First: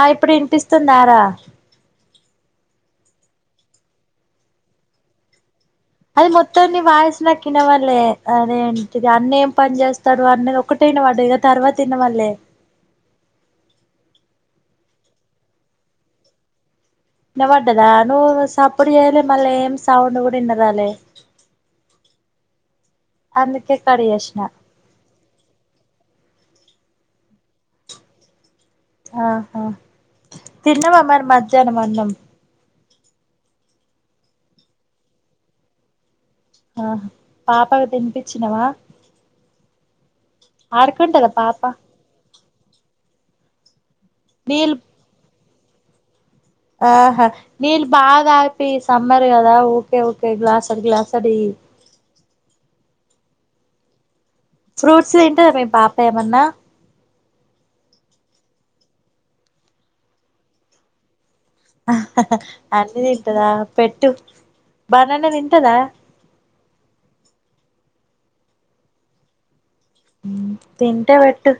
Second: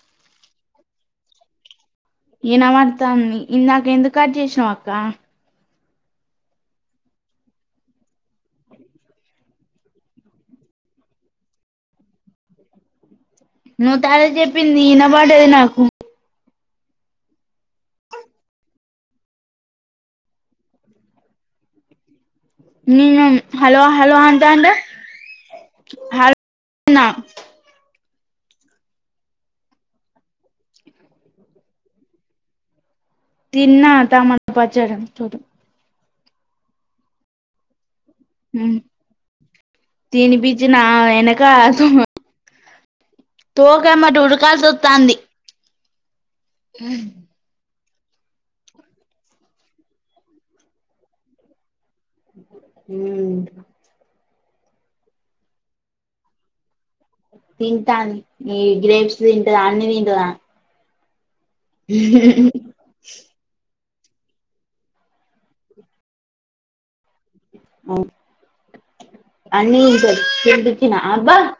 ఆ ఇప్పుడు ఇనిపిస్తుందారా ఇనపడ్తంది ఇందాక ఎందుకు కట్ చేసినావు అక్క అది మొత్తాన్నిీ వాయిస్ నాకు ఇనవాళ్లేే అదేంటిది అన్నేం పని చేస్తారు అన్నది ఒక్కటే వినపడ్డది ఇగ తర్వాత ఇనవాళ్ళే నువ్వు తాల చెప్పింది ఈనపడ్డది నాకు ఇనాబడ్డదా నువ్వు సప్పుడు చేయాలే మళ్ళా ఏం సౌండ్ కూడా ఇన్నరాలె నేను హలో హలో చేసిన అంటంటే హల్ న ఆహా తిన్నవామరి మద్ ధ్యానం అన్నం తిన్నా టమాటా పచ్చడ తోటి ఆహ పాప అయ్యిపొయింది తినిపిచ్చి నా ఆడుకుంటదా ఎనక పాప ఆడుతూ తో పోమ్మ అటుఉడకల్సి నీళ్ళు వత్తాంది ఆహా నీల్ బాగ తాపి సమ్మర్ అదా ఓకే ఓకే గ్లాస్ డ్ గ్లాస్ డ్ ఇయ్యి మ్మ్ ఫ్రూట్స్ తింటాద మీ పాప ఏమన్నా తింటాంది ఈ గ్రేప్స్ తింటది అన్ని తింటదా ఆమె అన్ని తింటాదా పెట్టు బనానే తింటాద అవును అన్నీ తింటాది తినిపిచ్చిన తింటే అబ్బా పెట్టు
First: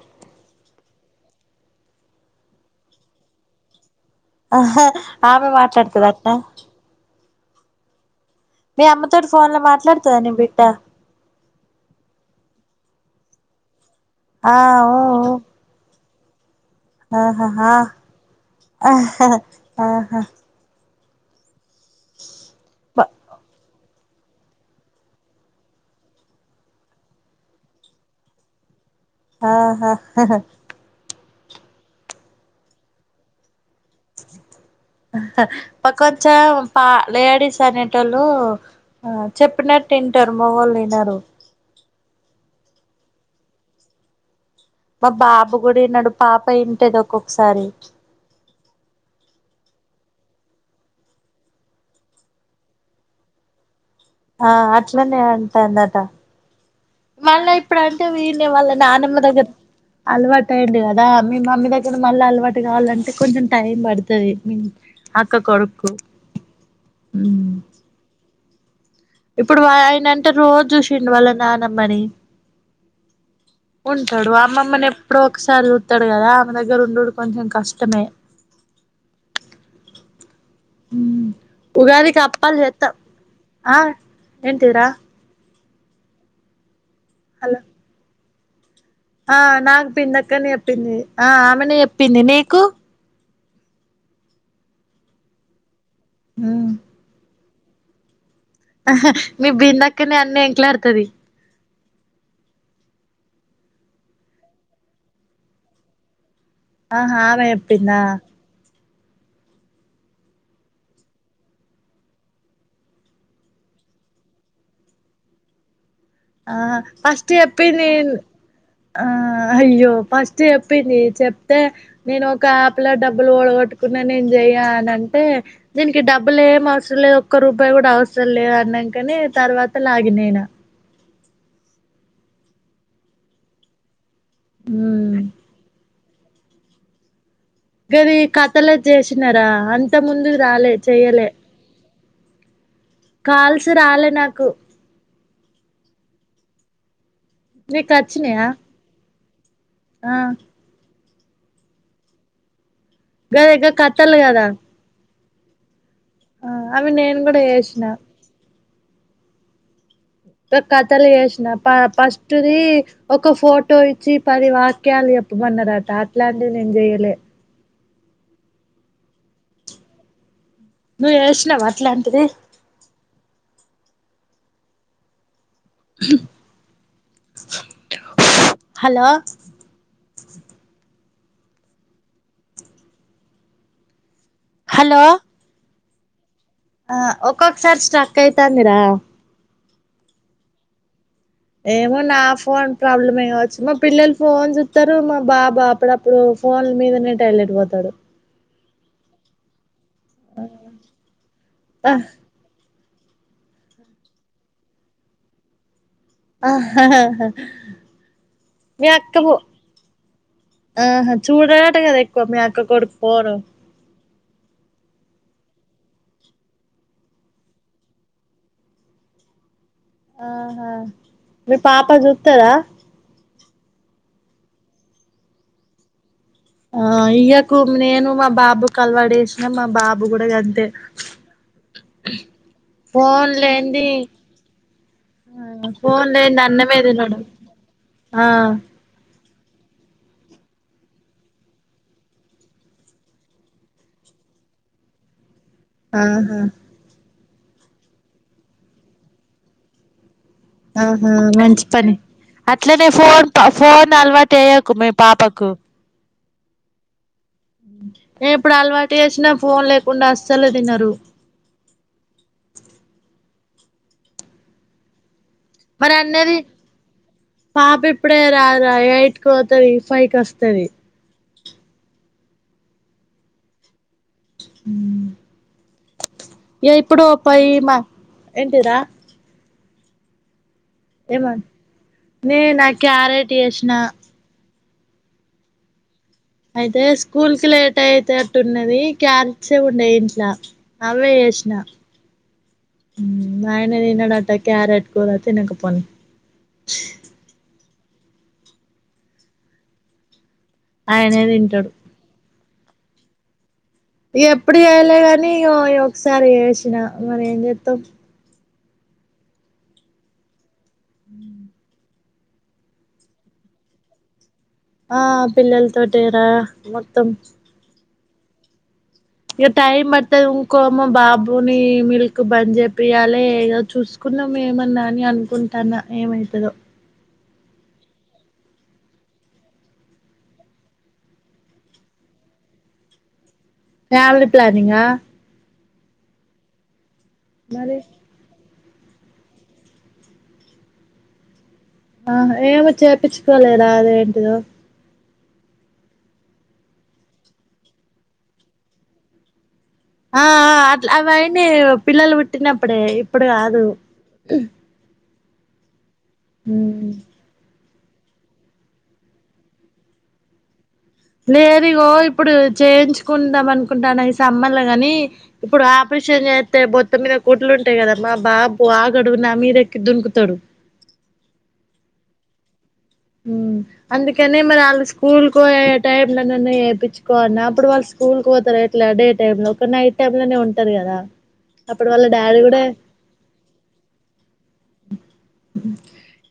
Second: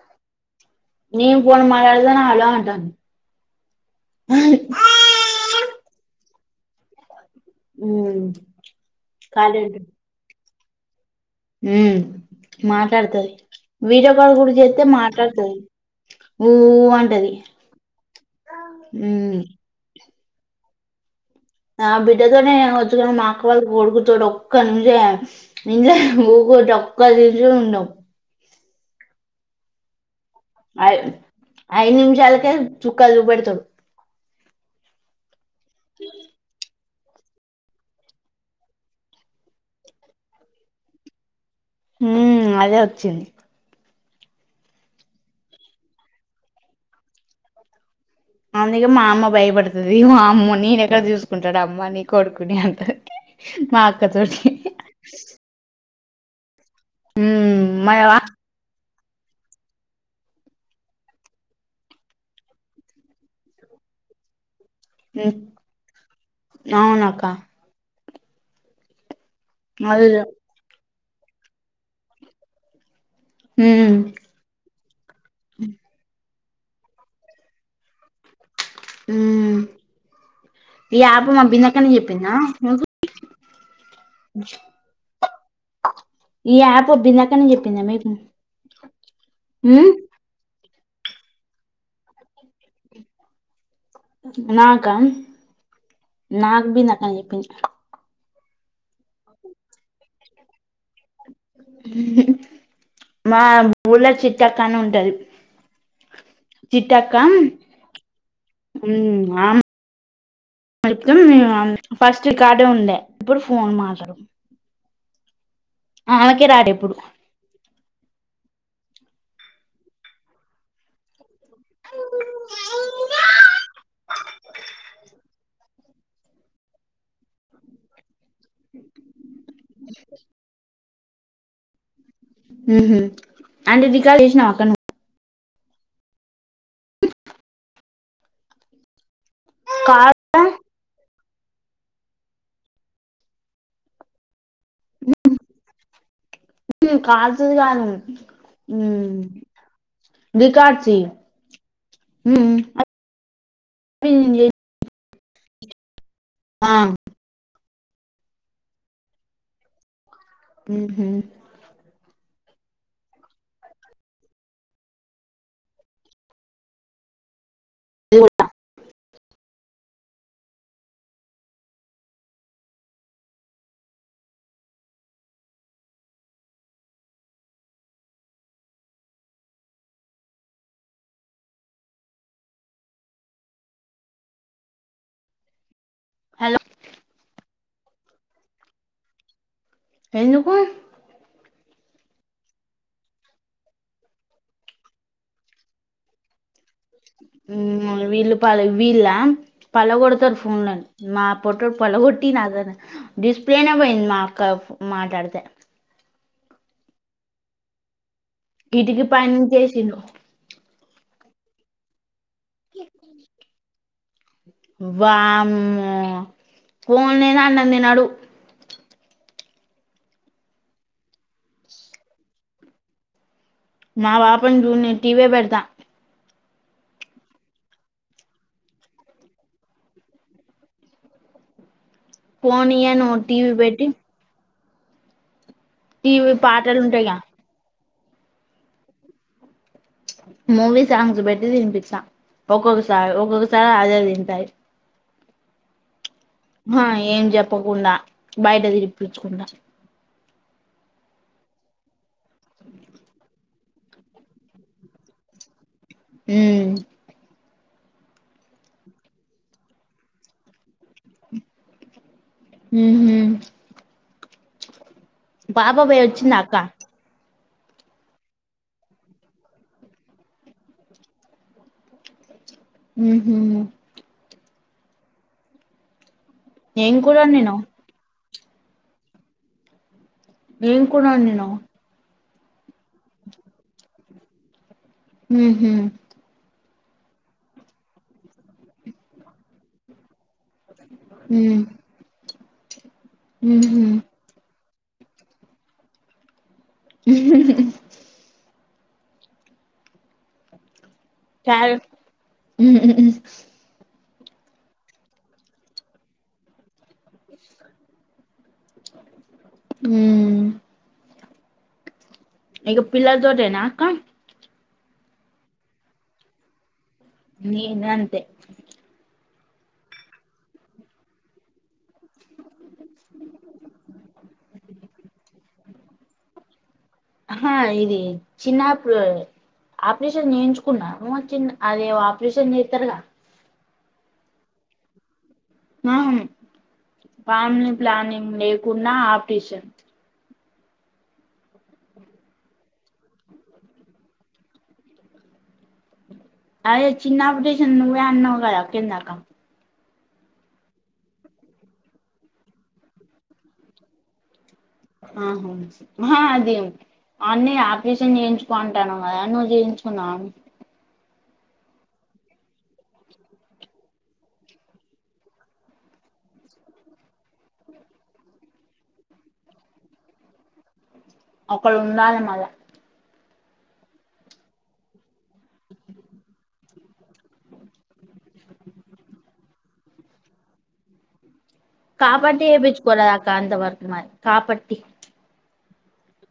నను [unintelligible] ఫన్ మాట్లాడదా అలా అంటాను ఆ ఆమె మాట్లాడుతుద ఆ ఉ మీ అమ్మతోటి ఫోన్ లో మాట్లాడుతాద నీ బి డ్డ మ్మ్ మాట్లాడతాది వీడియో కాల్ గూడ ఆ చేత్తే ఊ ఊ మాట్లాడుతాది ఆహా ఆహా ఉమ్ హ ఆ బిడ్డతోనే ముచ్చు కొని మా అక్క వాళ్ళు కొడుకుతడు ఒక్క నుంచే నిం ఒ [unintelligible] క్క దసే ఉండవు ఆహా హ అయి అయిదు నిమిషాలకే చుక్కలు చూపెడతాడు ఆ పకొచ్చం పా లేడీస్ అనేటళ్ళు ఆ చెప్పినట్టు వింటారు, మాగొళ్ళు వినరు ఉ అదే వచ్చింది మా బాబు కూడా వినడు పాప వింటది ఒక్కొక్కసారి అందుకే మా అమ్మ భయపడుతాది వామ్మె నేనెక్కడ చూసుకుంటాడు అమ్మె ని కొడుకుని అంటాది నాక్ ఆ అట్లనే అంటాందట మళ్ళ ఉమ్ మళ్ళ ఇప్పుడంటే వా వీని వాళ్ళ నానమ్మ దగ్గర అలవాటు అయుండు కదా మీ మమ్మీ దగ్గర మళ్ళీ అలవాటు కావాలంటే కొంచెం టైం పడుతాది అక్క కొడుకు అవునక్క ఇప్పుడు ఆయన అదే అంటే రోజు చూశ్ శిండు వాళ్ళా నానమ్మని. ఉమ్ ఉంటడు. అమ్మమ్మని ఎప్పుడో ఒకసారి చూత్తడు కదా. మన దగ్గర ఉండుడు కొంచెం కష్టమే. హ్ ఈ ఆప్ మా బిందక్కనె ఉగాదికి చెప్పిందా అప్పాలు ముందు చేత్తం ఆ ఏంటిదిరా? ఈ యాప్ పు బిందు అక్కనే హలో చెప్పిందా మీకు. ఆ ఉమ్ నాకు బిందక్కనే చె ప్పింది ఆ ఆమెనె చెప్పింది. నీకు? నాకా నాకు బిందక్కనే చెప్పింది. ఆహా మీ బిందక్కనే అన్ని ఎనుక్లాడు తది. హుహ్ మా ఊల్లె చిట్టక్కా అని ఉంటది. ఆహా ఆమె చెప్పిందా. హ్ ఆ అయితే ఫస్ట్ రికార్డే ఉండే ఇప్పుడు ఫోన్ మాటలు ఆహా ఫస్ట్ చెప్పింది ఆ అయ్యో ఫస్ట్ చెప్పింది చెప్ అయితే నేను ఒక యాప్ లో డబ్బులు పోడగొట్టుకున్నా నేను చెయ్యా అని అంటే దీనికి డబ్బులు ఏం అవసరం లేదు. ఒక్క రూపాయి కూడా అవ సరం లేదు అన్నంకనే తర్వాత లాగినైనా. హుహ్ అంటే నీ ఇన్స్టాల్ చేసినవా అక్కా నువ్వు. ఉమ్ గది కథలది చేశి న్నారా అంత కాల్ ముందుది రాలే చెయ్యలే. కాల్సు రాలే నాకు. హుహ్ కాల్స్ ది కాదు నీకు వచ్చినాయా హ్మ్ ఆ రికార్డ్స్ యి హ్మ్ గదే గా కథల్దే కదా. ఆ ఆమె నేన్ కూడా ఎస్ నా ఉహు [unintelligible] తుది ఒక ఫోటో ఇచ్చి పది వాక్యాలు చెప్పమన్నరట అట్లాంటివి నేను చేయలే ఊట నువ్వు చేసినవ అట్లాంటిది హలో హలో హలో ఆ ఒక్కొక్కసారి స్ట్రక్ అయితాందిరా ఎందుకు ఏమో నా ఫోన్ ప్రాబ్లమే కావచ్చు మా పిల్లలు ఫోన్ చూత్తరు మా బాబు అప్పుడప్పుడు ఫోన్ మీద నె హ్మ్ వీళ్ళు పాలి వీళ్లా పగలగొడతారు ఫోన్లని మా పొట్టోడు పలగొట్టి నాదని డిస్ప్లేనే పోయింది మాకు మాట్లాడితే ఆా కిటికి పై నుంచి వేసిండు చూడగాటగదే పో మీ అక్క కొడుకు ఫోను వామ్మో ఫోన్ లేనిదే అన్నం తినడు ఆహా మీ పాప చూత్తాదా మా పాపను జూడనీయను టీవీ యే పెడ్తా ఆ ఇయ్యకు నేను మా బాబుకు అలవాటు చేసినం మా బాబు కూడా గంతే ఫోన్ ఇయ్యను ఫోన్ టీవి లేంది పెట్టి ఫోన్ టీవీ లేనిదే అన్నమే పాటలు ఉంటాయిగా తినడు ఆ మూవీ సాంగ్స్ బెట్టి తినిపిత్తా ఒక్కొక్కసారి ఒక్కొక్కసారి ఆళ్ళే తింటాయి ఆ హా ఏం చెప్ తప్పకుండా బయట తిరిప్పించుకుండా ఆహా మంచి పని అట్లానే ఫోన్ [unintelligible] ఫోన్ అలవాటేయకు మీ పాపకు హ్మ్ ఇప్పుడు అలవాటు చేసినా ఫోన్ లేకుండా అస్సలు తినరు ఊహూ పాప మరి బోయి వచ్చిందా అన్నది అక్కా పాప ఇప్పుడే రాదా ఎయిట్కి పోతది ఫైవ్ కి వస్తది. ఉహ్మ్. ఊ. ఏ ఏం ఇప్పుడు కూర పోయి వండినవ్ మా. ఎంటిరా? !. ఎం కుడొండినవ్.? ! నేనా! క్యారేట్ యెస్నా. ఉహ్మ్. అయితే స్కూల్ కి లేట్ అయితట్టున్నది క్యారెట్సె ఉండే ఇంట్ల. అవే ఉ యెష్నా. ఊ నయినా ఉహు దినడట క్యారెట్. [unintelligible] తినకపోనీ. ఆయనే దింటాడు. ఉమ్మ్ ఇగెప్పుడు చేయలే గానీ ఇగ [unintelligible] ఒకసారి ఏసినా మరెంజెత్తం. హ్మ్. ఇక పిల్లల్ తోటేనా క్క. ఆ పిల్లల్తోటెరా. నేనన్. తే. ఇగ టైమ్ పడుతది ఇంకో మా బాబుని మిల్క్ బంజె. పియాలే ఇగ చూసుకున్నాం ఏమన్నా అని అనుకుం.. తన్న ఏమైతదో. ఆహా ఇది చిన్నపు ఆపరేషన్ జేయించుకున్నా ఊ చిన్న అదే ఓ ఆపరేషన్ జెత్తరుగా. ఫ్యామిలీ ప్లానింగా. ! ఆహ్మ్. పామ్ని మరి ప్లానింగ్ లేవ్. కున్నా ఆప్టిషన్. ఆహా ఏమో చేపిచ్చుకోలేదా అదేంటిదో. అయ్ చిన్నప్పుటీషన్ నువ్వే అన్నవ్ గదా కిందాక. ఆ ఆ అట్లా అవైన్ని పిల్లలు పుట్టినప్పుడే ఇప్పుడు గాదు. ఆహా. ఆహా అది అన్ని అప్. విసన్ జేయించుకో అంటాన్నవ్ గదా నువ్వు జేయించుకున్నావా. ! లేదు ఈగో ఇప్పుడు చేయించుకుందాం అనుకుంటాన్న ఈ సమ్మల గాని, ఇప్పుడు ఆపరేషన్ జేత్తే బొత్త మీద కుట్లు ఉంటాయి కదామ్మ మా బాబు ఆగడు నా మీదెక్కి దున్కుతడు. ఒకలుండాలె మళ్ళా. ఊ అందుకెనె మరి అళ్ళు స్కూల్కోయె టైమ్ లోనన్న జెపించుకోన్నా అప్పుడు వాళ్ళు. స్కూల్కొతారు ఎట్లా డే టైంలో ఒక నైట్. టేబ్ లోనే ఉంటాది గదా. ! కాపట్టి ఏపిచ్చుకొన అక్క అంతవర్కు మరి కాపాట్టి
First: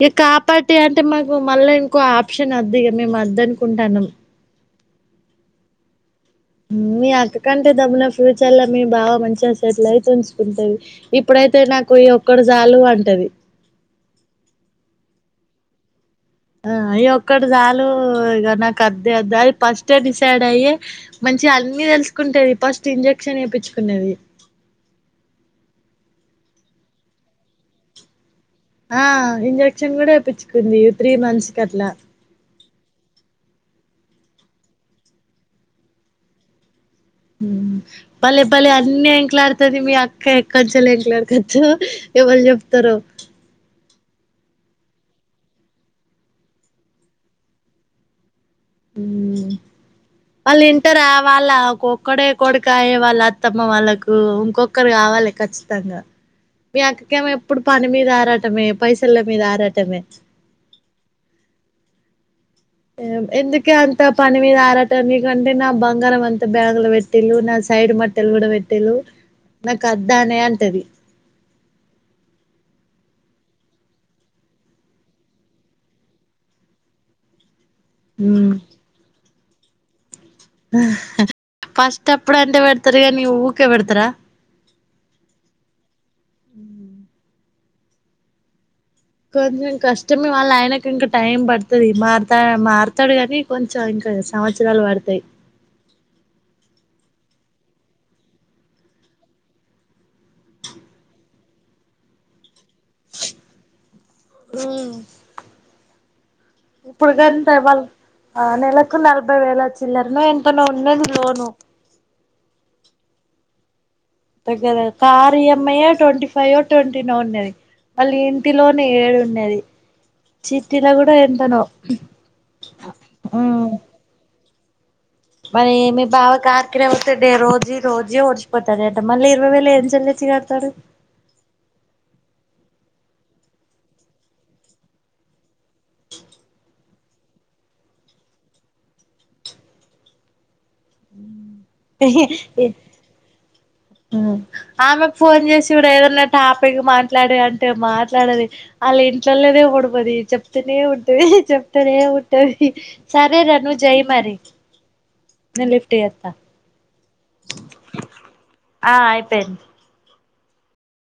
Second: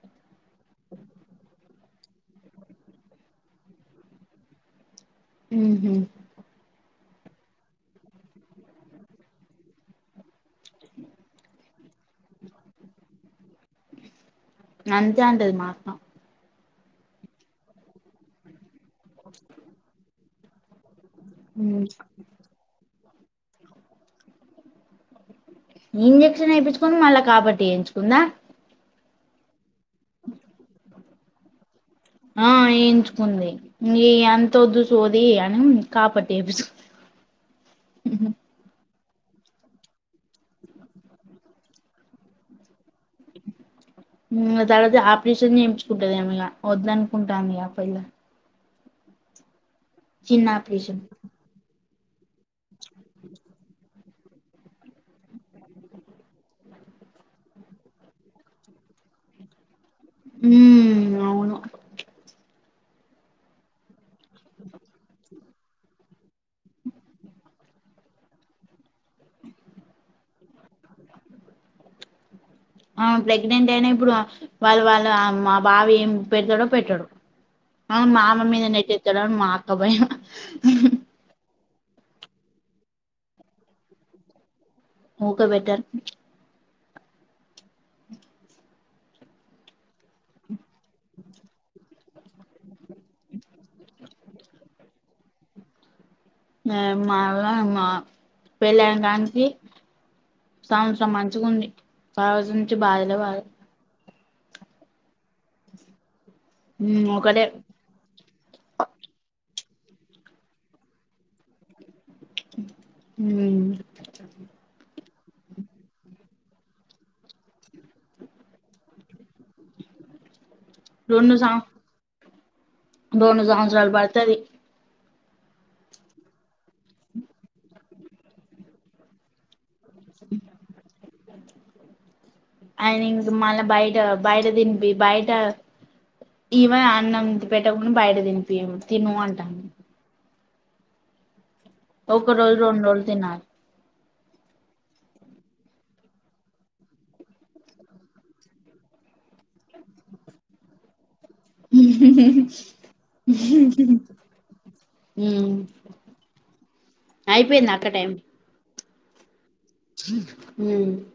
ఎ కాపాట్టి అంటే మ గు మళ్ళా ఇంకో ఆప్షన్ నొద్దిగ మేము వద్దనుకుంటానం. ఉహు మీ అక్క కంటే దబ్ల ఫ్యూచర్ లో మీ బావ మంచిగ సేట్లైతుంచ్ ఉంటది, ఇప్పుడైతే నాక్ కొయ్య ఒక్కడు జాలు అంటది. నంతే అంటది మాక్క ఆ అయ్యొక్కటి చాలు ఇగ నా కద్దే వొద్దని ఫస్టె డిస్ సెడయ్యి మంచియ అన్ని తెలుసుకుంటది ఫస్ట్ ఇంజ క్షన్ ఏపించుకున్నది. ఇంజెక్షన్ ఏపిచ్చుకొని మళ్ళా కాబట్టి ఏయించుకుందా. ఆ ఇంజ క్షన్ కూడ ఏపిచ్చుకుంది. త్రీ మంత్స్కి అట్ల ఆ ఎంచుకుంది, నీయంతొద్దు సోది అని కాపాట్టెపిస్ పలే పలే అ అన్నీ ఎంక్లాడతది మీ అక్క ఎక్కంచలు ఎంక్లాడుకచ్చు ఎవళ్ చెప్తారో. హు ఆతర్వాత ఆపరేషన్ నేపించుకుంటదొ ఏమిగ వద్దనుకుంటాంది అపిల ఉ ఆపరేషన్ వాళ్ళింటరా వాళ్ళా కొ క్కడె కొడుకాయే వాళ్ళ అత్తమ్మ వాళ్ళకు దు ఇంకొక్కరు కావాలె ఖచ్చితంగా, మీ అక్కకేమో ఎప్పుడు పని మీద ఆరాటమే పైసల్ల మీద ఆరాటమే. ఉ అవును. ఏమ్ ఎందుకే అంత పని మీద ఆరాటం నీకంటే నా బంగారం అంతా బ్యాంగ్లొ పెట్టిళ్ళు, నా సైడ్ మట్టెల్ కూడా పెట్టిళ్ళు, నాకాద్దనే అంటది. ఆ ప్రెగ్నెంట్ ఐనా ఇప్పురు వాళ్ళ వాళ్ళ మా బావేం పెడ్తడో, పెట్టడొ అవున్ మామ్మ మీద నెట్టేత్తరొ మా క బయం ఆ ఫస్టప్పుడు అంటే పెడ్తరు గాని ఊకే పెడ్తరా. ముకె బెట్టర్ కొంచెం కష్టమే వాళ్ళ ఆయనకి ఇంకా టైం బడ్తది మారుతా మార్ త్తడు గానీ కొంచెం ఇంకా సంవచ్చరాలు వడ్తయ్. నా మావ్వ మా పెళ్ళైటాంచి, సంవచ్రం మంచిగుంది స రోజు నుంచి బాధలే బ హుం ఉమ్ ఇప్పుడు ఒకటే గంత వాళ్ ఆ నెలకు నలభై వేలు వచ్చి చిల్లర్నె ఎంటున ఉన్నది లోను హుమ్ తగ్గద కారు ఇ అమ్ ఈ యె ట్వంటి ఫైవ్ ట్వంటీ నో ఉన్నది మళ్ళీ ఇంటిలోనే ఏడు అది చట్టిలో కూడ రెండు సం ఎంతనో రెండు సంవత్సరాలు పడుతది మరి నీ బావ కార్కిర వస్త ే రోజు రోజీ ఓడిచిపోతారుదా మళ్ళీ ఇరవై వేలు ఏ చెల్లించి కడతాడు మళ్ళ బయట బయట తినిపి బయట ఇవ అన్నం పెట్టకుండా బయట తినిపి తిను అంటాము ఉ ఒక రోజ్ రోం రోజులు తిన్నా ఆమెకు ఫోన్ చేసిడు ఏదన్నా టాపిక్ మాట్లాడే అంటే మాట్లాడేది వాళ్ళ ఇంట్లోలేదే ఉడిపోది చెప్తనే తె చెప్త్త ఏ ఉంటది సరే రా నువె జెయి మరి లిఫ్ట్ చేత్త అయిపోయింద అక్క టైం ఆ అయిపోయింది ఉ